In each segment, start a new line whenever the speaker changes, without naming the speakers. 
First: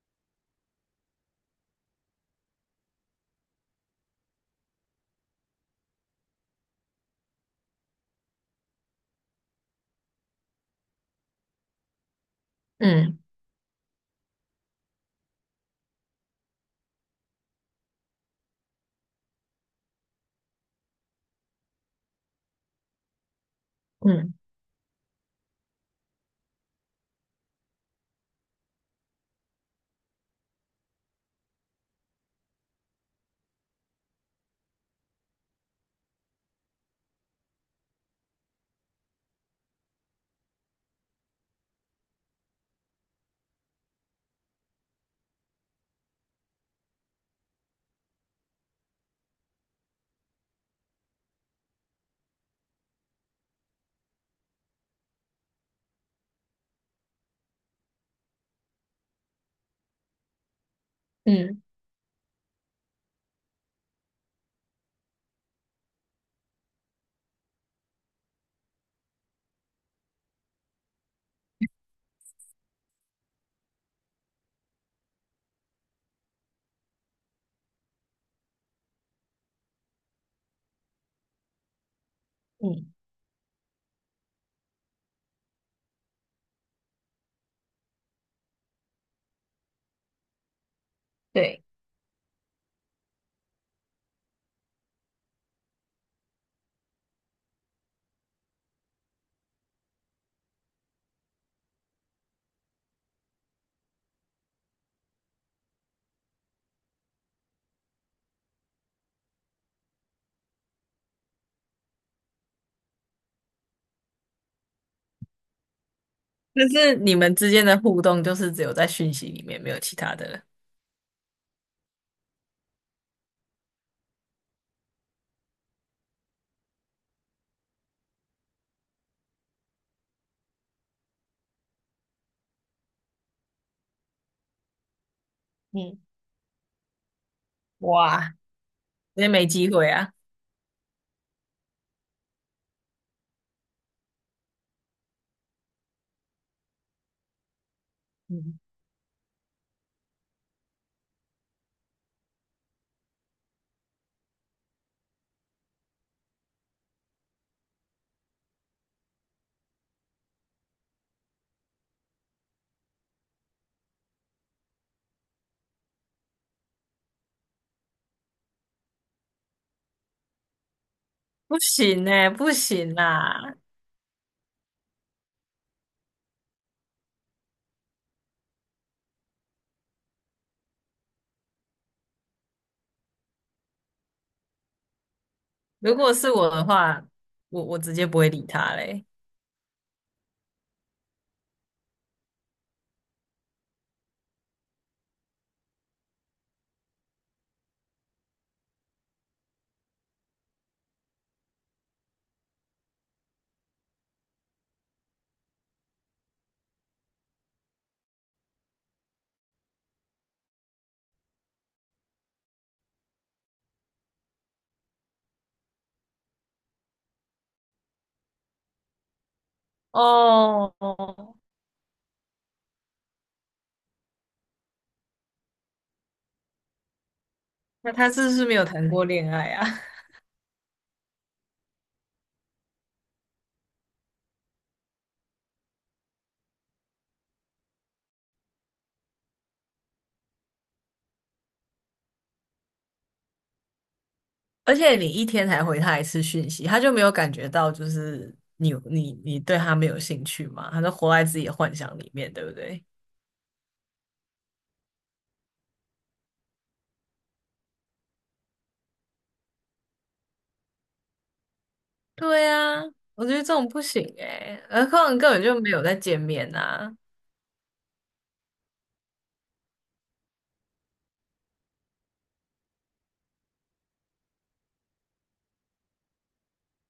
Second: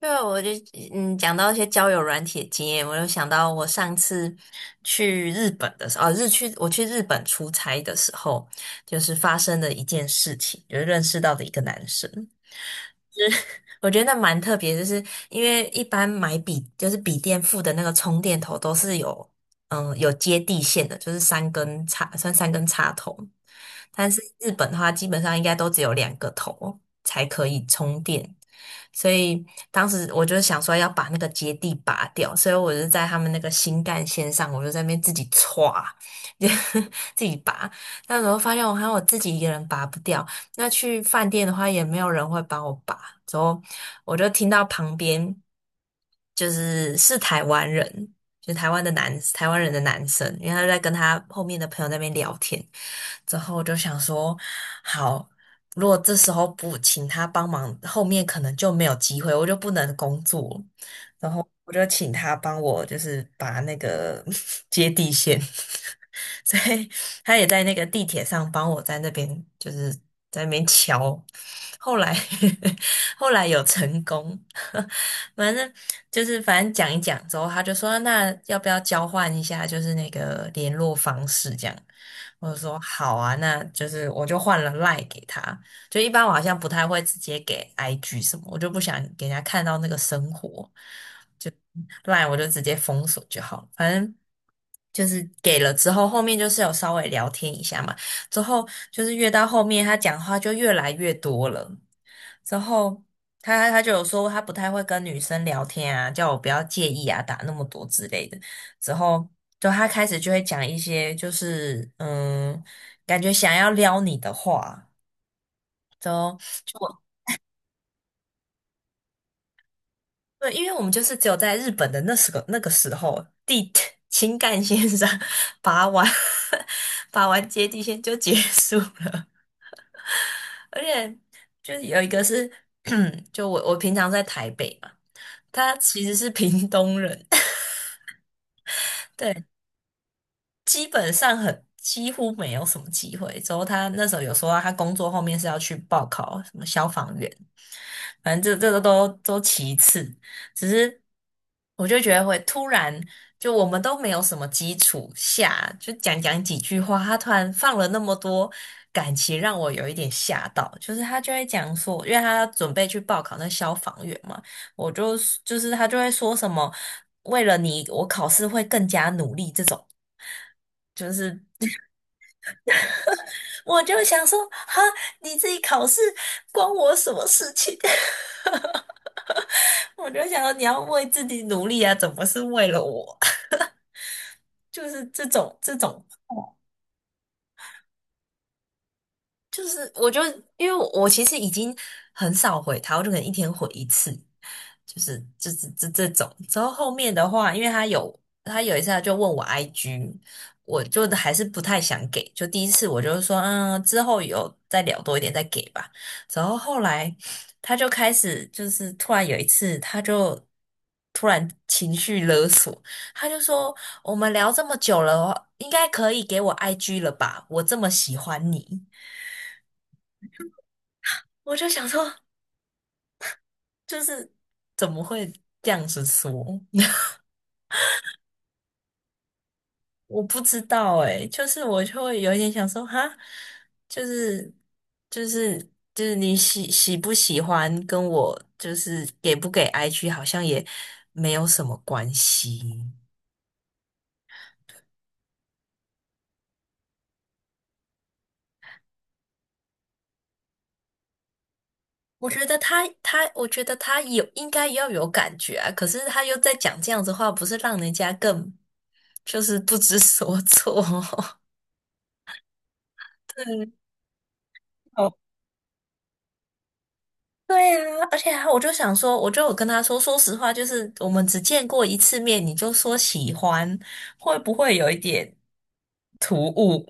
对啊，我就讲到一些交友软体的经验，我又想到我上次去日本的时候，哦，我去日本出差的时候，就是发生的一件事情，就是认识到的一个男生。
嗯
我觉得那蛮特别，就是因为一般就是笔电附的那个充电头都是有接地线的，就是三根插算三根插头，但是
嗯
日本的话基本上应该都只有两个头才可以充电，所以当时我就想说要把那个接地拔掉，所以我就在他们那个新干线上，我就在那边自己歘，就自己拔，那时候发现我还有我自己一个人拔不掉。那去饭店的话，也没有人会帮我拔，之后我就听到旁边就是是台湾人，就台湾人的男生，因为他在跟他后面的朋友那边聊天，之后我就想说，好，如果这时候不请他帮忙，后面可能就没有机会，我就不能工作，然后
嗯
我就请他帮我，就是把那个 接地线。所以他也在那个地铁上帮我在那边就是在那边敲。后来 后来有成功，反正就是反正讲一讲之后，他就说那要不要交换一下，就是那个联络方式这样。我就说
嗯，
好啊，那就是我就换了 LINE 给他，就一般我好像不太会直接给 IG 什么，我就不想给人家看到那个生活。
对，
我就直接封锁就好了，反正。就是给了之后，后面就是有稍微聊天一下嘛。之后就是越到后面，他讲话就越来越多了。之后他就有说他不太会跟女生聊天啊，叫我不要介意啊，打那么多之类的。之后就他开始就会讲一些就是感觉想要撩你的话。就后。
但是你们之间的互动就是只有在讯息里面，没有其他的了。
对，因为我们就是只有在日本的那个时候，地 情感线上拔完 拔完接 地线就结束了，而且就是有一个是，就我平常在台北嘛，他
嗯。
其实是屏东人，
哇，那
对，
没机会啊！
基本上几乎没有什么机会。之后他那时候有说到他工作后面是要去报考什么消防员，反正这
嗯，
这个都其次，只是我就觉得会突然，就我们都没有什么基础下，就讲讲几句话，他突然放了那么多感情，让我有一点吓到。就是他就会讲说，因为他准备去报考那消防员嘛，我就就是他就会说什么，为了你，我考试会更加努力这种，就是
不行呢、不行啦！
我就想说，哈，你自己考试关我什么事情？我就想说你要为自己努力啊，怎么是为了我？就是这种这
如
种
果是我的话，我直接不会理他嘞。
就是因为我其实已经很少回他，我就可能一天回一次，就是这种。然后后面的话，因为他有一次他就问我 IG，我就还是不太想给。就第一次我就说，之后有再聊多一点再给吧。然后后来他就开始就是突然有一次，突然情绪勒索，他就说："我们聊这么久了，应该可以给我 IG 了吧？我这么喜欢你。"
哦哦，
我就想说，就是怎么会这样子说？
那他是不是没有谈过恋爱啊？
我不知道诶，就是我就会有一点想说，哈，就是就是就是你喜不喜欢，跟我就是给不给 IG 好像也没有什么关系。
而且你一天才回他一次讯息，他就没有感觉到就是你对他没有兴趣嘛？他就活在自己的幻想里
我
面，
觉
对不
得
对？
他，我觉得他有应该要有感觉啊，可是他又在讲这样子话，不是让人家更就是不知所措？
对呀，我觉得这种
对，
不行诶，何况根本就没有在见面呐、
对啊，而且啊，我就想说，我就有跟他说，说实话，就是我们只见过一次面，你就说喜欢，会不会有一点突兀？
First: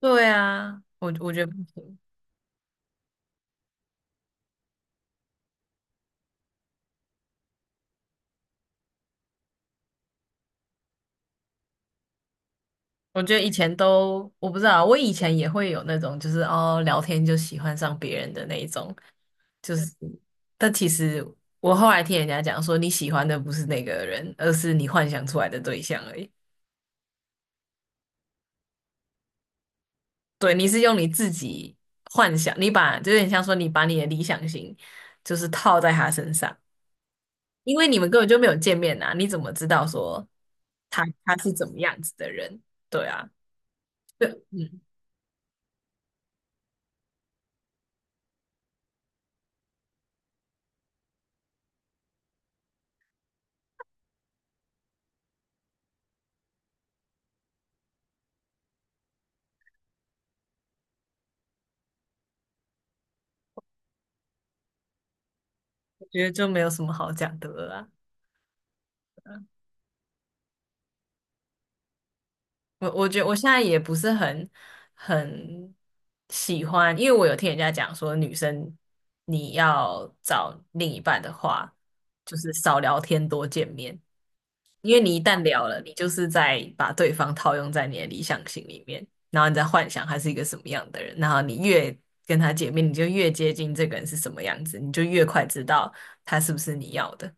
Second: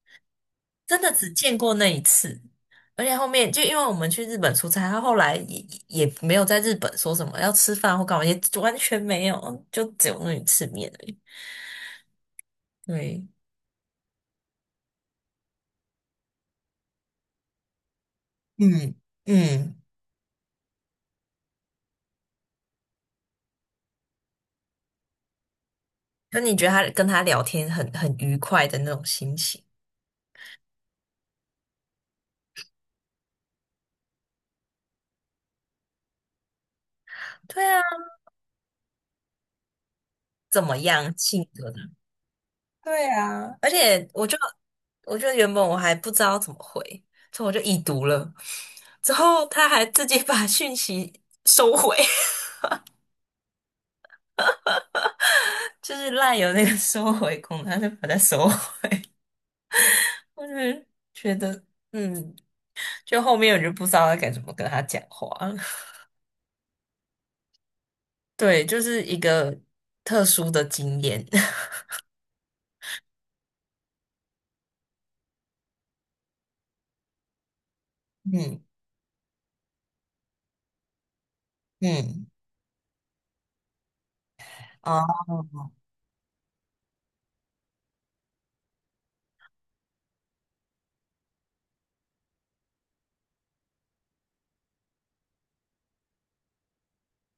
对啊，
真的
我
只
我觉得不
见过那
行。
一次，而且后面就因为我们去日本出差，他后来也没有在日本说什么要吃饭或干嘛，也完全没有，就只有那一次面而已。
我
对，
觉得以前都我不知道，我以前也会有那种就是哦聊天就喜欢上别人的那一
嗯
种，就
嗯，
是，但其实我后来听人家讲说，你喜欢的不是那个人，而是你幻想出来的对象而已。
那你觉得他跟他聊天很愉快的那种心情？
对，你是用你自己幻想，你把就有点像说你把你的理想型就是套在他身上。
对
因
啊，
为你们根本就没有见面啊，你怎么知道说
怎么
他
样
他
性
是怎
格的？
么样子的人。对
对
啊，
啊，而且我就
嗯，
我就原本我还不知道怎么回，所以我就已读了。之后他还自己 把讯息收回，就是赖有那个收回功能，他就把它收回。我就觉得，嗯，就后面我就不知道该怎么跟他讲话了。
我觉得就没有什么好讲的了啦。
对，就是一个特殊的经验。
我觉得我现在也不是很很喜欢，因为我有听人家讲说，女
嗯
生你要找另一半的话，
嗯，
就是少聊天，多见面。因为你一
哦。
旦聊了，你就是在把对方套用在你的理想型里面，然后你在幻想他是一个什么样的人，然后你越跟他见面，你就越接近这个人是什么样子，你就越快知道他是不是你要的。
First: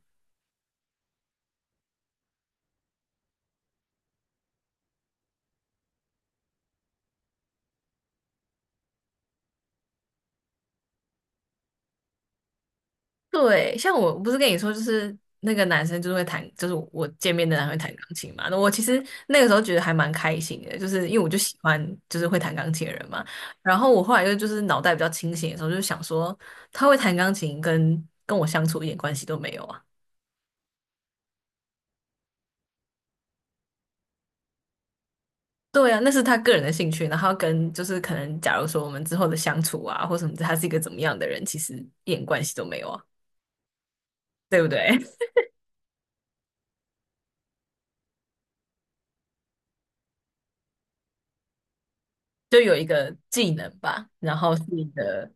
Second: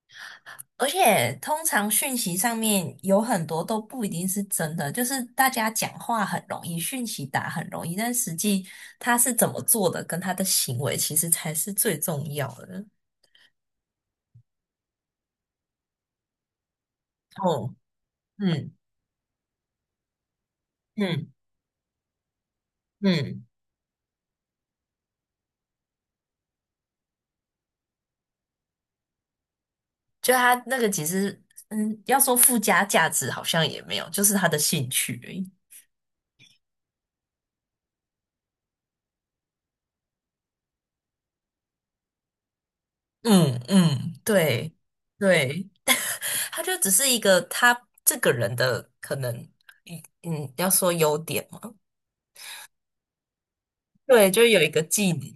而且通常讯息上面有很多都不一定是真的，就是大家讲话很容易，讯息打很容易，但实际他是怎么做的，跟他的行为其实才是最重要的。
对，像我不是跟你说，就是那个男生就是会弹，就是我见面的男生
哦，
会弹钢琴嘛。那我
嗯
其实那个时候觉得还蛮开心的，就是因为我
嗯
就喜欢就是会弹钢琴的人嘛。
嗯，
然后我后来又就是脑袋比较清醒的时候，就想说他会弹钢琴跟我相处一点关系都没有啊。
就他那个其实，要说附加价值好像也没有，就是他的兴趣而已。
对啊，那是他个人的兴趣，然后跟就是可能假如说我们之后的相处啊，或什么，他是一个怎么样的人，其实一点关系都没有啊，
嗯嗯，
对不
对
对？
对，他就只是一个他这个人的可能，嗯嗯，要说优点。
就有一个技能吧，
对，
然
就
后
有
是
一个
一
技能。
个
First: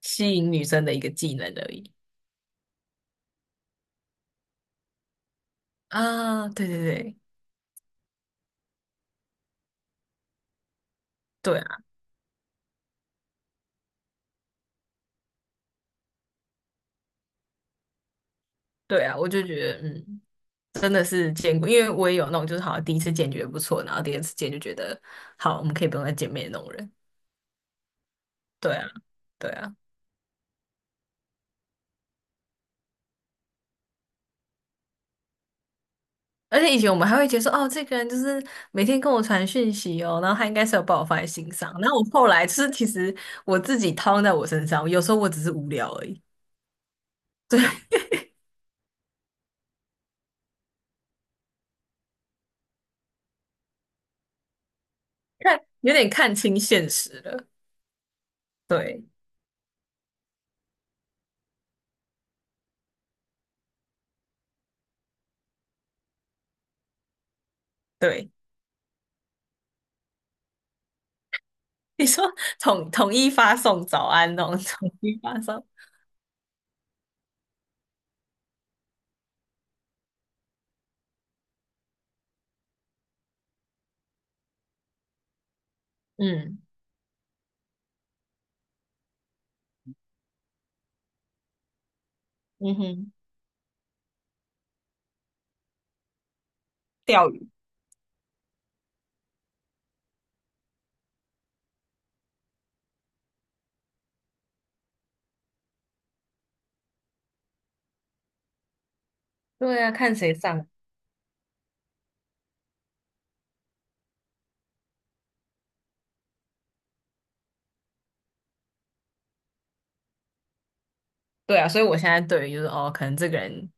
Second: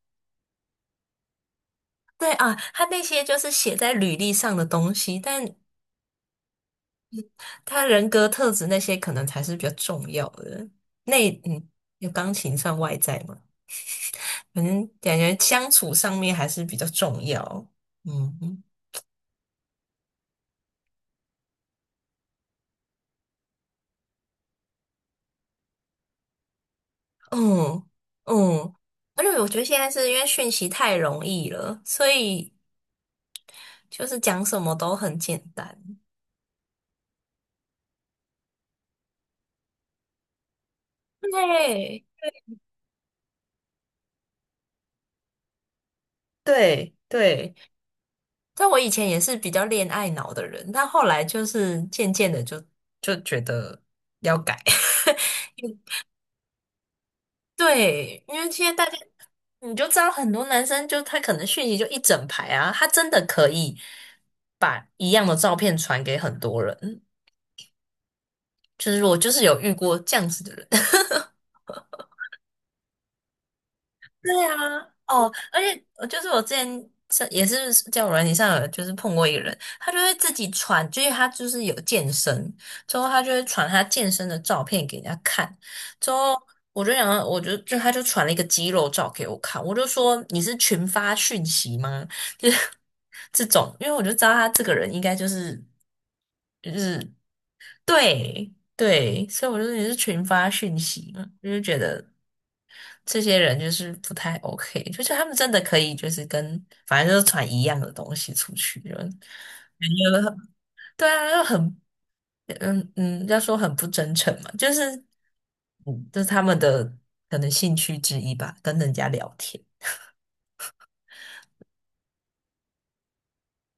吸引女生的一个技能而已。
对啊，他那些就是写在履历上的东西，但
啊，对对对，
他人格特质那些可能才是比较重要的。那
对啊，
有钢琴算外在吗？反正感觉相处上面还是比较重要。嗯嗯
对啊，我就觉得，嗯，真的是见过，因为我也有那种，就是好像第一次见觉得不错，然后第二次见就觉得好，我们可以不用再见面的那种人。
嗯，
对啊，
而且我
对
觉得
啊，
现在是因为讯息太容易了，所以就是讲什么都很简单。
而且以前我们还会觉得说，哦，这个人就是每天跟我传讯息哦，然后他应该是有把我放在心上。然后我
对
后来就是其实我自己套用在我身上，有时候我只是无聊而已，
对对。但我以前也是比较恋爱脑的人，但后来就是渐渐的就觉得要改。
看有点看清现实了。
对，因为现在大家
对。
你就知道，很多男生就他可能讯息就一整排啊，他真的可以把一样的照片传给很多人。
对，
就是我就是有遇过这样子的人。
你说统统一发送早安
对
那种，
啊，
统一
哦，
发
而
送，
且我就是我之前是也是在友软件上有就是碰过一个人，他就会自己传，就是他就是有健身，之后他就会传他健身的照片给人家看，之后
嗯
我就想到，我就就他就传了一个肌肉照给我看，我就说你是群发讯息吗？就是
嗯哼，
这种，因为我就知道他这个人应该就是就是
钓鱼，
对对，所以我就说你是群发讯息嘛，我就觉得。这些人就是不太 OK，就是他们真的可以就是跟反正就是传一样的东西出去，就感
对啊，看
觉
谁
很
上，
对啊，就很嗯嗯，要说很不真诚嘛，就是嗯，这是他们的可能兴趣之一吧，跟人家聊天。
对啊，所以我现在对于就是哦，可能这个人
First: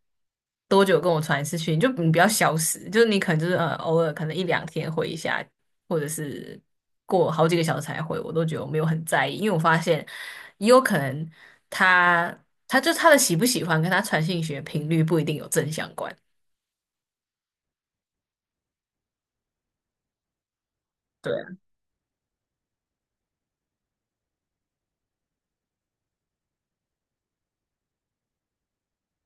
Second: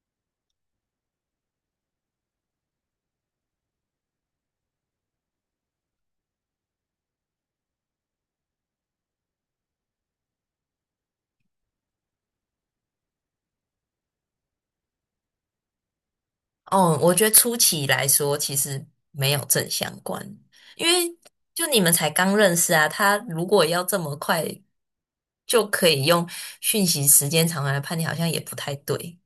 多久跟我传一次讯，就你不要消失，就是你可能就是偶尔可能一两天回一下，或者是过好几个小时才回，我都觉得我没有很在意，因为我发现也有可能他他的喜不喜欢跟他传讯息的频率不一定有正相关，
哦，我觉得初期来说其实没有正相关，因为
对啊，
就你们才刚认识啊，他如果要这么快就可以用讯息时间长来判定，好像也不太对。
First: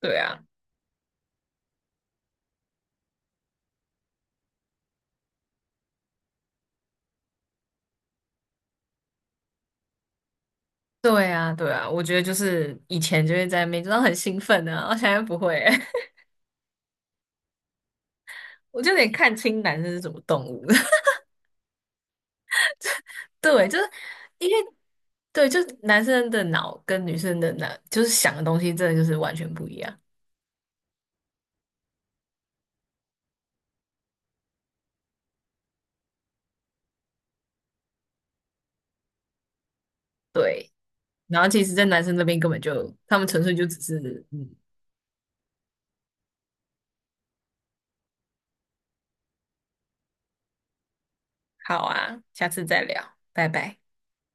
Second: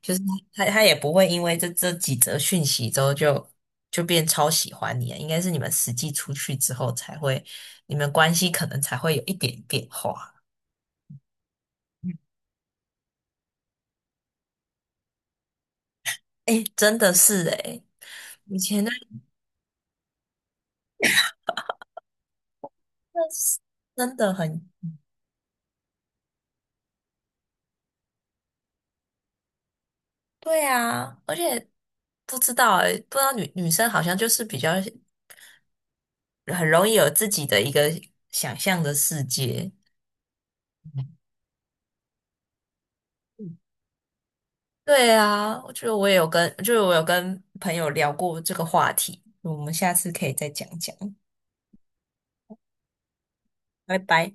就是
啊。
他也不会因为这几则讯息之后就变超喜欢你啊，应该是你们实际出去之后才会，你们关系可能才会有一点变化。
对啊，对啊，我觉得就是以前就会在那边，就是很兴奋啊，我现在不会欸，
哎，真的是哎，以
我
前的
就有点看清男生是什么动物的。
那 是
对，就是
真的
因为
很
对，就是男生的脑跟女生的脑，就是想的东西真的就是完全不一样。
对啊，而且不知道哎，不知道女生好像就是比较很容易有自己的一个想象的世界。
对，然后其实，在男生那边根本就，他们纯粹就只是嗯，
对啊，就我也有跟，就是我有跟朋友聊过这个话题，我们下次可以再讲讲，
好啊，下次再聊，拜拜。
拜拜。